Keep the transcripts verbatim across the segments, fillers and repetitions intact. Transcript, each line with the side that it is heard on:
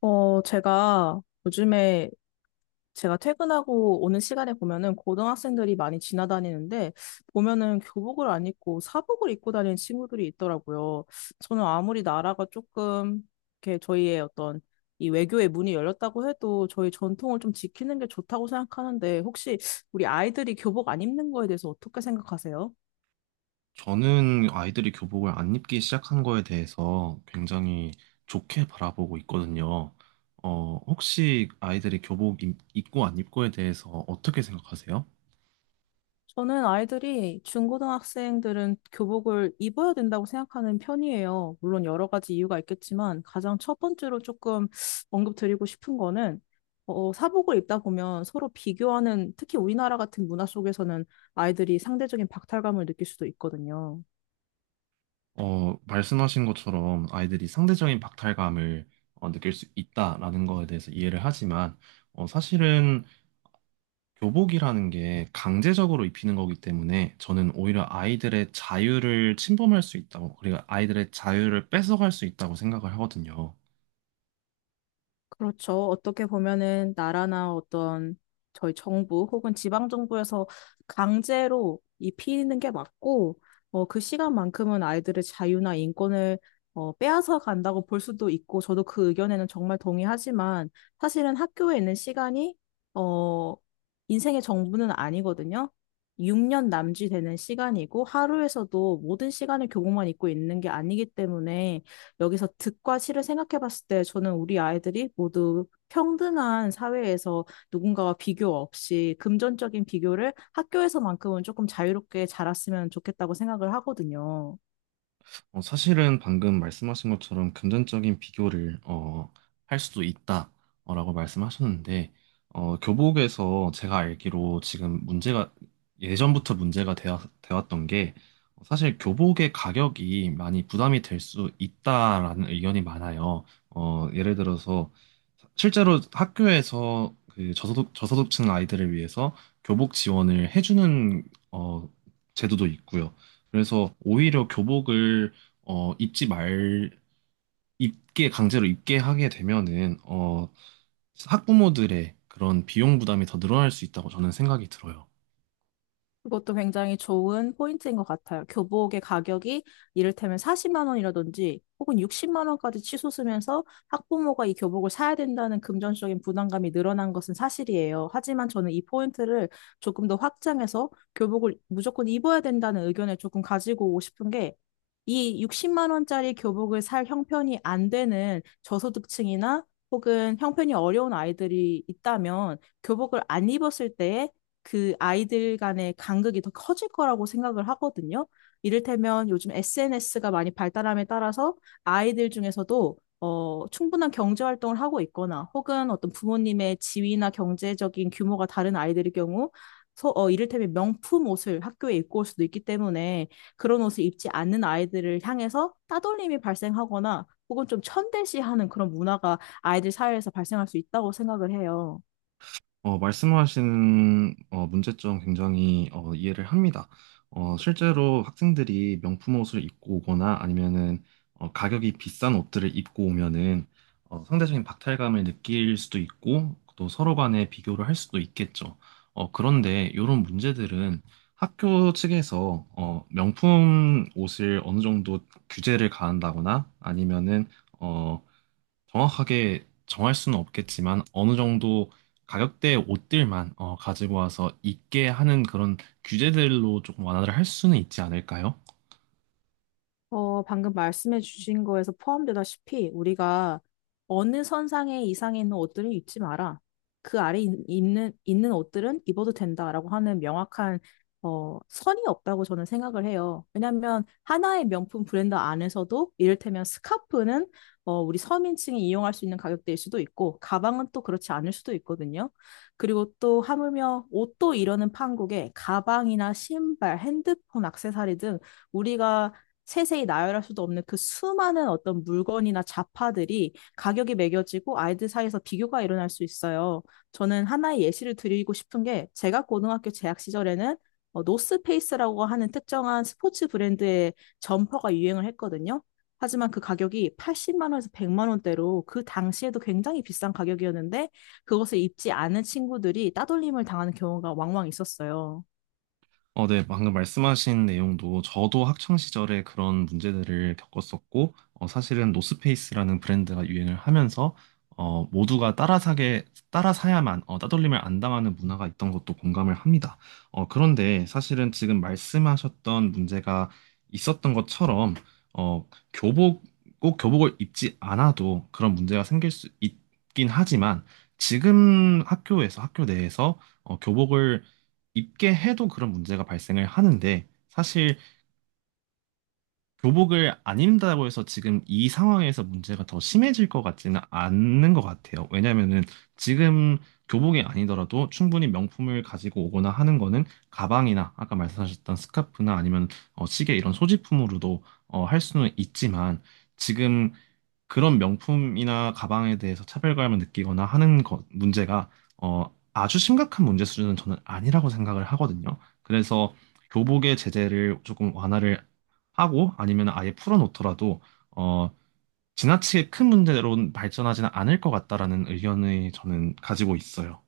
left: 어, 제가 요즘에 제가 퇴근하고 오는 시간에 보면은 고등학생들이 많이 지나다니는데 보면은 교복을 안 입고 사복을 입고 다니는 친구들이 있더라고요. 저는 아무리 나라가 조금 이렇게 저희의 어떤 이 외교의 문이 열렸다고 해도 저희 전통을 좀 지키는 게 좋다고 생각하는데, 혹시 우리 아이들이 교복 안 입는 거에 대해서 어떻게 생각하세요?
right: 저는 아이들이 교복을 안 입기 시작한 거에 대해서 굉장히 좋게 바라보고 있거든요. 어, 혹시 아이들이 교복 입- 입고 안 입고에 대해서 어떻게 생각하세요?
left: 저는 아이들이 중고등학생들은 교복을 입어야 된다고 생각하는 편이에요. 물론 여러 가지 이유가 있겠지만, 가장 첫 번째로 조금 언급드리고 싶은 거는 어, 사복을 입다 보면 서로 비교하는, 특히 우리나라 같은 문화 속에서는 아이들이 상대적인 박탈감을 느낄 수도 있거든요.
right: 어, 말씀하신 것처럼 아이들이 상대적인 박탈감을 어, 느낄 수 있다라는 거에 대해서 이해를 하지만 어, 사실은 교복이라는 게 강제적으로 입히는 거기 때문에 저는 오히려 아이들의 자유를 침범할 수 있다고, 그리고 아이들의 자유를 뺏어갈 수 있다고 생각을 하거든요.
left: 그렇죠. 어떻게 보면은 나라나 어떤 저희 정부 혹은 지방 정부에서 강제로 입히는 게 맞고, 어, 그 시간만큼은 아이들의 자유나 인권을 어, 빼앗아 간다고 볼 수도 있고, 저도 그 의견에는 정말 동의하지만, 사실은 학교에 있는 시간이, 어, 인생의 정부는 아니거든요. 육 년 남짓 되는 시간이고, 하루에서도 모든 시간을 교복만 입고 있는 게 아니기 때문에, 여기서 득과 실을 생각해 봤을 때 저는 우리 아이들이 모두 평등한 사회에서 누군가와 비교 없이, 금전적인 비교를 학교에서만큼은 조금 자유롭게 자랐으면 좋겠다고 생각을 하거든요.
right: 어, 사실은 방금 말씀하신 것처럼 금전적인 비교를 어, 할 수도 있다라고 말씀하셨는데 어, 교복에서 제가 알기로 지금 문제가 예전부터 문제가 되어, 되었던 게 어, 사실 교복의 가격이 많이 부담이 될 수 있다라는 의견이 많아요. 어, 예를 들어서 실제로 학교에서 그 저소득 저소득층 아이들을 위해서 교복 지원을 해주는 어, 제도도 있고요. 그래서 오히려 교복을 어, 입지 말, 입게, 강제로 입게 하게 되면은, 어, 학부모들의 그런 비용 부담이 더 늘어날 수 있다고 저는 생각이 들어요.
left: 그것도 굉장히 좋은 포인트인 것 같아요. 교복의 가격이 이를테면 사십만 원이라든지 혹은 육십만 원까지 치솟으면서 학부모가 이 교복을 사야 된다는 금전적인 부담감이 늘어난 것은 사실이에요. 하지만 저는 이 포인트를 조금 더 확장해서 교복을 무조건 입어야 된다는 의견을 조금 가지고 오고 싶은 게, 이 육십만 원짜리 교복을 살 형편이 안 되는 저소득층이나 혹은 형편이 어려운 아이들이 있다면, 교복을 안 입었을 때에 그 아이들 간의 간극이 더 커질 거라고 생각을 하거든요. 이를테면 요즘 에스엔에스가 많이 발달함에 따라서, 아이들 중에서도 어, 충분한 경제 활동을 하고 있거나 혹은 어떤 부모님의 지위나 경제적인 규모가 다른 아이들의 경우, 소, 어, 이를테면 명품 옷을 학교에 입고 올 수도 있기 때문에, 그런 옷을 입지 않는 아이들을 향해서 따돌림이 발생하거나 혹은 좀 천대시하는 그런 문화가 아이들 사회에서 발생할 수 있다고 생각을 해요.
right: 어, 말씀하신 어, 문제점 굉장히 어, 이해를 합니다. 어, 실제로 학생들이 명품 옷을 입고 오거나 아니면은 어, 가격이 비싼 옷들을 입고 오면은 어, 상대적인 박탈감을 느낄 수도 있고 또 서로 간에 비교를 할 수도 있겠죠. 어, 그런데 이런 문제들은 학교 측에서 어, 명품 옷을 어느 정도 규제를 가한다거나 아니면은 어, 정확하게 정할 수는 없겠지만 어느 정도 가격대의 옷들만 어, 가지고 와서 입게 하는 그런 규제들로 조금 완화를 할 수는 있지 않을까요?
left: 어, 방금 말씀해 주신 거에서 포함되다시피, 우리가 어느 선상에 이상에 있는 옷들은 입지 마라, 그 아래 있- 있는, 있는 옷들은 입어도 된다라고 하는 명확한 어, 선이 없다고 저는 생각을 해요. 왜냐하면 하나의 명품 브랜드 안에서도 이를테면 스카프는 어, 우리 서민층이 이용할 수 있는 가격대일 수도 있고, 가방은 또 그렇지 않을 수도 있거든요. 그리고 또 하물며 옷도 이러는 판국에 가방이나 신발, 핸드폰, 액세서리 등, 우리가 세세히 나열할 수도 없는 그 수많은 어떤 물건이나 자파들이 가격이 매겨지고 아이들 사이에서 비교가 일어날 수 있어요. 저는 하나의 예시를 드리고 싶은 게, 제가 고등학교 재학 시절에는 어, 노스페이스라고 하는 특정한 스포츠 브랜드의 점퍼가 유행을 했거든요. 하지만 그 가격이 팔십만 원에서 백만 원대로, 그 당시에도 굉장히 비싼 가격이었는데, 그것을 입지 않은 친구들이 따돌림을 당하는 경우가 왕왕 있었어요.
right: 어, 네, 방금 말씀하신 내용도 저도 학창 시절에 그런 문제들을 겪었었고, 어, 사실은 노스페이스라는 브랜드가 유행을 하면서 어, 모두가 따라 사게 따라 사야만 어, 따돌림을 안 당하는 문화가 있던 것도 공감을 합니다. 어, 그런데 사실은 지금 말씀하셨던 문제가 있었던 것처럼 어, 교복 꼭 교복을 입지 않아도 그런 문제가 생길 수 있긴 하지만 지금 학교에서 학교 내에서 어, 교복을 입게 해도 그런 문제가 발생을 하는데 사실 교복을 안 입는다고 해서 지금 이 상황에서 문제가 더 심해질 것 같지는 않는 것 같아요. 왜냐면은 지금 교복이 아니더라도 충분히 명품을 가지고 오거나 하는 거는 가방이나 아까 말씀하셨던 스카프나 아니면 어, 시계 이런 소지품으로도 어, 할 수는 있지만 지금 그런 명품이나 가방에 대해서 차별감을 느끼거나 하는 것 문제가 어, 아주 심각한 문제 수준은 저는 아니라고 생각을 하거든요. 그래서 교복의 제재를 조금 완화를 하고 아니면 아예 풀어놓더라도 어, 지나치게 큰 문제로 발전하지는 않을 것 같다라는 의견을 저는 가지고 있어요.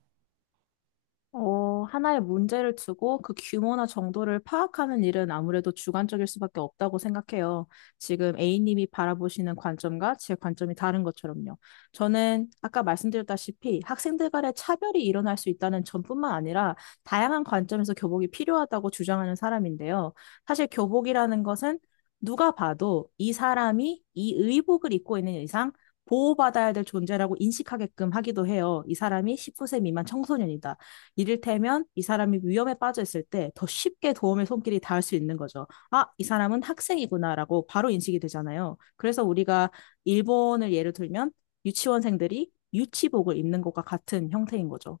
left: 어, 하나의 문제를 두고 그 규모나 정도를 파악하는 일은 아무래도 주관적일 수밖에 없다고 생각해요. 지금 A님이 바라보시는 관점과 제 관점이 다른 것처럼요. 저는 아까 말씀드렸다시피 학생들 간의 차별이 일어날 수 있다는 점뿐만 아니라, 다양한 관점에서 교복이 필요하다고 주장하는 사람인데요. 사실 교복이라는 것은 누가 봐도 이 사람이 이 의복을 입고 있는 이상 보호받아야 될 존재라고 인식하게끔 하기도 해요. 이 사람이 십구 세 미만 청소년이다. 이를테면 이 사람이 위험에 빠져 있을 때 더 쉽게 도움의 손길이 닿을 수 있는 거죠. 아, 이 사람은 학생이구나라고 바로 인식이 되잖아요. 그래서 우리가, 일본을 예를 들면, 유치원생들이 유치복을 입는 것과 같은 형태인 거죠.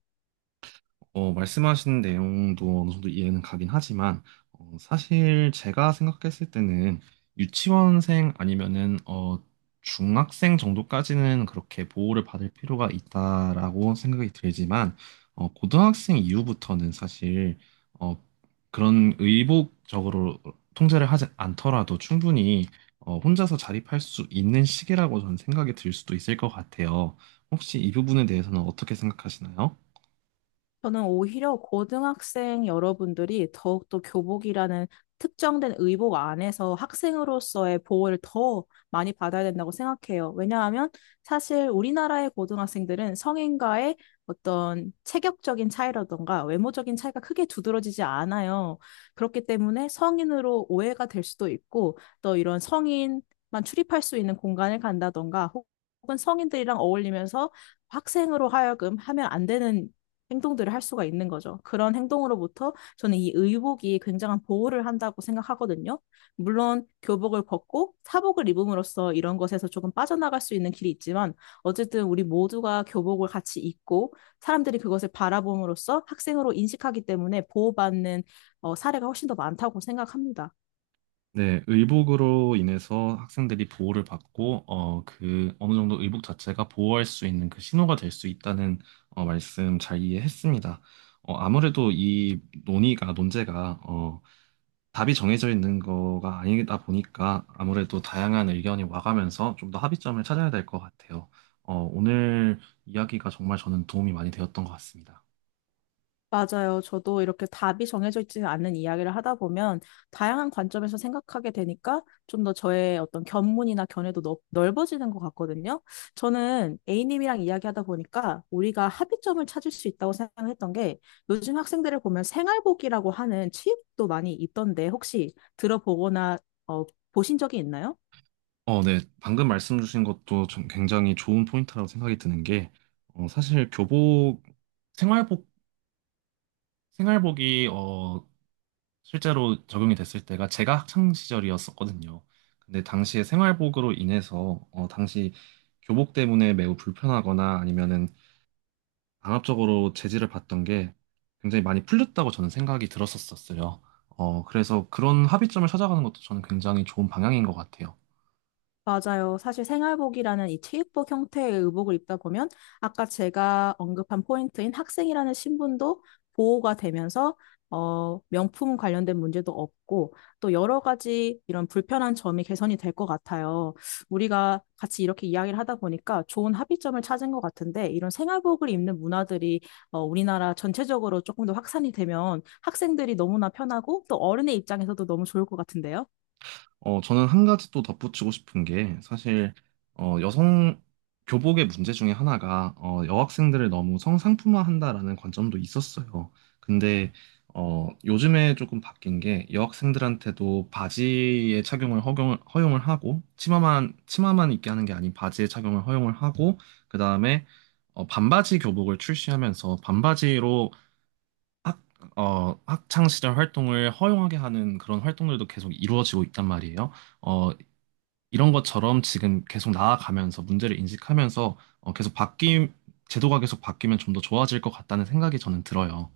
right: 어, 말씀하신 내용도 어느 정도 이해는 가긴 하지만, 어, 사실 제가 생각했을 때는 유치원생 아니면은, 어, 중학생 정도까지는 그렇게 보호를 받을 필요가 있다라고 생각이 들지만, 어, 고등학생 이후부터는 사실, 어, 그런 의복적으로 통제를 하지 않더라도 충분히, 어, 혼자서 자립할 수 있는 시기라고 저는 생각이 들 수도 있을 것 같아요. 혹시 이 부분에 대해서는 어떻게 생각하시나요?
left: 저는 오히려 고등학생 여러분들이 더욱더 교복이라는 특정된 의복 안에서 학생으로서의 보호를 더 많이 받아야 된다고 생각해요. 왜냐하면 사실 우리나라의 고등학생들은 성인과의 어떤 체격적인 차이라던가 외모적인 차이가 크게 두드러지지 않아요. 그렇기 때문에 성인으로 오해가 될 수도 있고, 또 이런 성인만 출입할 수 있는 공간을 간다던가 혹은 성인들이랑 어울리면서 학생으로 하여금 하면 안 되는 행동들을 할 수가 있는 거죠. 그런 행동으로부터 저는 이 의복이 굉장한 보호를 한다고 생각하거든요. 물론 교복을 벗고 사복을 입음으로써 이런 것에서 조금 빠져나갈 수 있는 길이 있지만, 어쨌든 우리 모두가 교복을 같이 입고 사람들이 그것을 바라봄으로써 학생으로 인식하기 때문에 보호받는 어, 사례가 훨씬 더 많다고 생각합니다.
right: 네, 의복으로 인해서 학생들이 보호를 받고, 어, 그, 어느 정도 의복 자체가 보호할 수 있는 그 신호가 될 수 있다는, 어, 말씀 잘 이해했습니다. 어, 아무래도 이 논의가, 논제가, 어, 답이 정해져 있는 거가 아니다 보니까 아무래도 다양한 의견이 와가면서 좀 더 합의점을 찾아야 될 것 같아요. 어, 오늘 이야기가 정말 저는 도움이 많이 되었던 것 같습니다.
left: 맞아요. 저도 이렇게 답이 정해져 있지 않은 이야기를 하다 보면 다양한 관점에서 생각하게 되니까 좀 더 저의 어떤 견문이나 견해도 넓, 넓어지는 것 같거든요. 저는 A님이랑 이야기하다 보니까 우리가 합의점을 찾을 수 있다고 생각했던 게, 요즘 학생들을 보면 생활복이라고 하는 취업도 많이 있던데, 혹시 들어보거나 어, 보신 적이 있나요?
right: 어, 네. 방금 말씀 주신 것도 좀 굉장히 좋은 포인트라고 생각이 드는 게, 어, 사실 교복, 생활복, 생활복이, 어, 실제로 적용이 됐을 때가 제가 학창 시절이었었거든요. 근데 당시에 생활복으로 인해서, 어, 당시 교복 때문에 매우 불편하거나 아니면은 강압적으로 제지를 받던 게 굉장히 많이 풀렸다고 저는 생각이 들었었어요. 어, 그래서 그런 합의점을 찾아가는 것도 저는 굉장히 좋은 방향인 것 같아요.
left: 맞아요. 사실 생활복이라는 이 체육복 형태의 의복을 입다 보면, 아까 제가 언급한 포인트인 학생이라는 신분도 보호가 되면서 어, 명품 관련된 문제도 없고, 또 여러 가지 이런 불편한 점이 개선이 될 것 같아요. 우리가 같이 이렇게 이야기를 하다 보니까 좋은 합의점을 찾은 것 같은데, 이런 생활복을 입는 문화들이 어, 우리나라 전체적으로 조금 더 확산이 되면 학생들이 너무나 편하고, 또 어른의 입장에서도 너무 좋을 것 같은데요.
right: 어, 저는 한 가지 또 덧붙이고 싶은 게 사실 어, 여성 교복의 문제 중에 하나가 어, 여학생들을 너무 성상품화한다라는 관점도 있었어요. 근데 어, 요즘에 조금 바뀐 게 여학생들한테도 바지의 착용을 허용을, 허용을 하고 치마만 치마만 입게 하는 게 아닌 바지의 착용을 허용을 하고 그다음에 어, 반바지 교복을 출시하면서 반바지로 학, 어, 학창 시절 활동을 허용하게 하는 그런 활동들도 계속 이루어지고 있단 말이에요. 어, 이런 것처럼 지금 계속 나아가면서 문제를 인식하면서 어, 계속 바뀜, 제도가 계속 바뀌면 좀 더 좋아질 것 같다는 생각이 저는 들어요.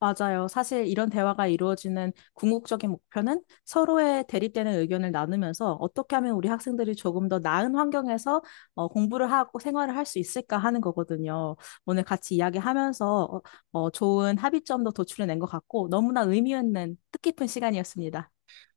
left: 맞아요. 사실 이런 대화가 이루어지는 궁극적인 목표는 서로의 대립되는 의견을 나누면서 어떻게 하면 우리 학생들이 조금 더 나은 환경에서 어, 공부를 하고 생활을 할 수 있을까 하는 거거든요. 오늘 같이 이야기하면서 어, 어, 좋은 합의점도 도출해낸 것 같고, 너무나 의미 있는 뜻깊은 시간이었습니다.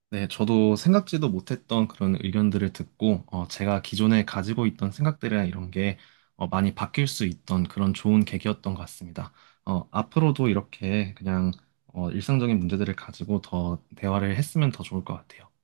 right: 네, 저도 생각지도 못했던 그런 의견들을 듣고 어, 제가 기존에 가지고 있던 생각들이나 이런 게 어, 많이 바뀔 수 있던 그런 좋은 계기였던 것 같습니다. 어, 앞으로도 이렇게 그냥 어, 일상적인 문제들을 가지고 더 대화를 했으면 더 좋을 것 같아요.